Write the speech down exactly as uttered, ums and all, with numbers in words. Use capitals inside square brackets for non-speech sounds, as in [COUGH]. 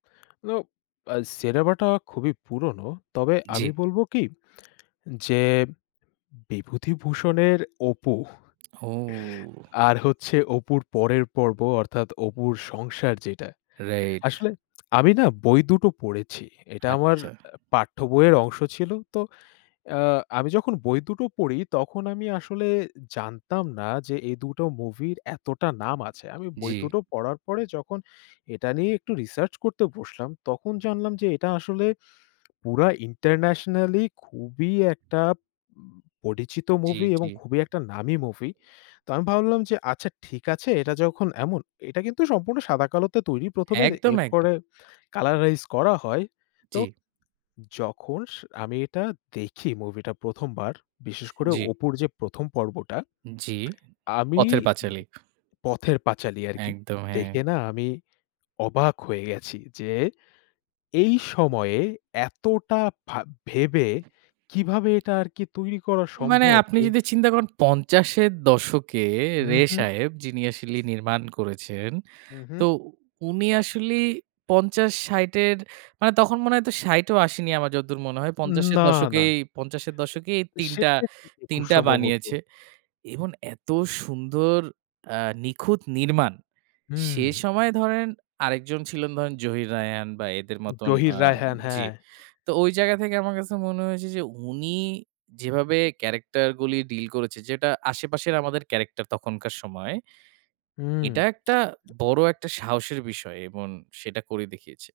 না, আ সিনেমাটা খুবই পুরনো। তবে আমি জি। বলব কি [SMACKS LIPS] যে বিভূতিভূষণের অপু [CHUCKLES] ও! আর হচ্ছে অপুর পরের পর্ব অর্থাৎ অপুর সংসার যেটা। Right. আসলে [SMACKS LIPS] আমি না বই দুটো পড়েছি। এটা আমার আচ্ছা। পাঠ্যবইয়ের অংশ ছিল। তো, আ আমি যখন বই দুটো পড়ি, তখন আমি আসলে জানতাম না যে এই দুটো মুভির এতটা নাম আছে। আমি বই জি। দুটো পড়ার পরে যখন এটা নিয়ে একটু research করতে বসলাম, তখন জানলাম যে [TSK] এটা আসলে পুরা internationally খুবই একটা পরিচিত জি, movie জি। এবং খুবই একটা নামী movie। তো আমি ভাবলাম যে, "আচ্ছা ঠিক আছে এটা যখন এমন," এটা কিন্তু সম্পূর্ণ সাদাকালোতে তৈরি প্রথমে একদম, একদম। এরপরে colorize করা হয়। তো জি। যখন স আমি এটা দেখি movie -টা প্রথম বার, বিশেষ করে জি। অপুর যে প্রথম পর্বটা, জি। আমি পথের পাঁচালী, পথের পাঁচালী আরকি, একদম, হ্যাঁ। দেখে না আমি অবাক হয়ে গেছি যে, এই সময়ে এতটা ভা ভেবে কিভাবে এটা আর কি তৈরি করা মানে সম্ভব আপনি ও যদি চিন্তা করেন পঞ্চাশ এর দশকে হুম, রে হুম। সাহেব, যিনি আসলে নির্মাণ করেছেন, উ, হুম। তো উনি আসলে পঞ্চাশ, ষাট এর মানে তখন মনে হয় তো ষাট ও আসেনি আমার যতদূর মনে হয়। পঞ্চাশ এর না, না। দশকেই, পঞ্চাশ এর দশকেই তিন টা, সেটা তিন খুব টা সম্ভবত। বানিয়েছে। এবং এত সুন্দর, আ নিখুঁত নির্মাণ। সে হুম। সময়ে ধরেন আরেকজন ছিলেন ধরেন জহির রায়হান বা এদের মতন, জহির আ রায়হান, জি। হ্যাঁ। তো ওই জায়গা থেকে আমার কাছে মনে হয়েছে যে, উনি যেভাবে ক্যারেক্টারগুলি ডিল করেছে, যেটা আশেপাশের আমাদের ক্যারেক্টার তখনকার সময়ে, হুম। এটা একটা বড় একটা সাহসের বিষয় এবং সেটা করে দেখিয়েছে।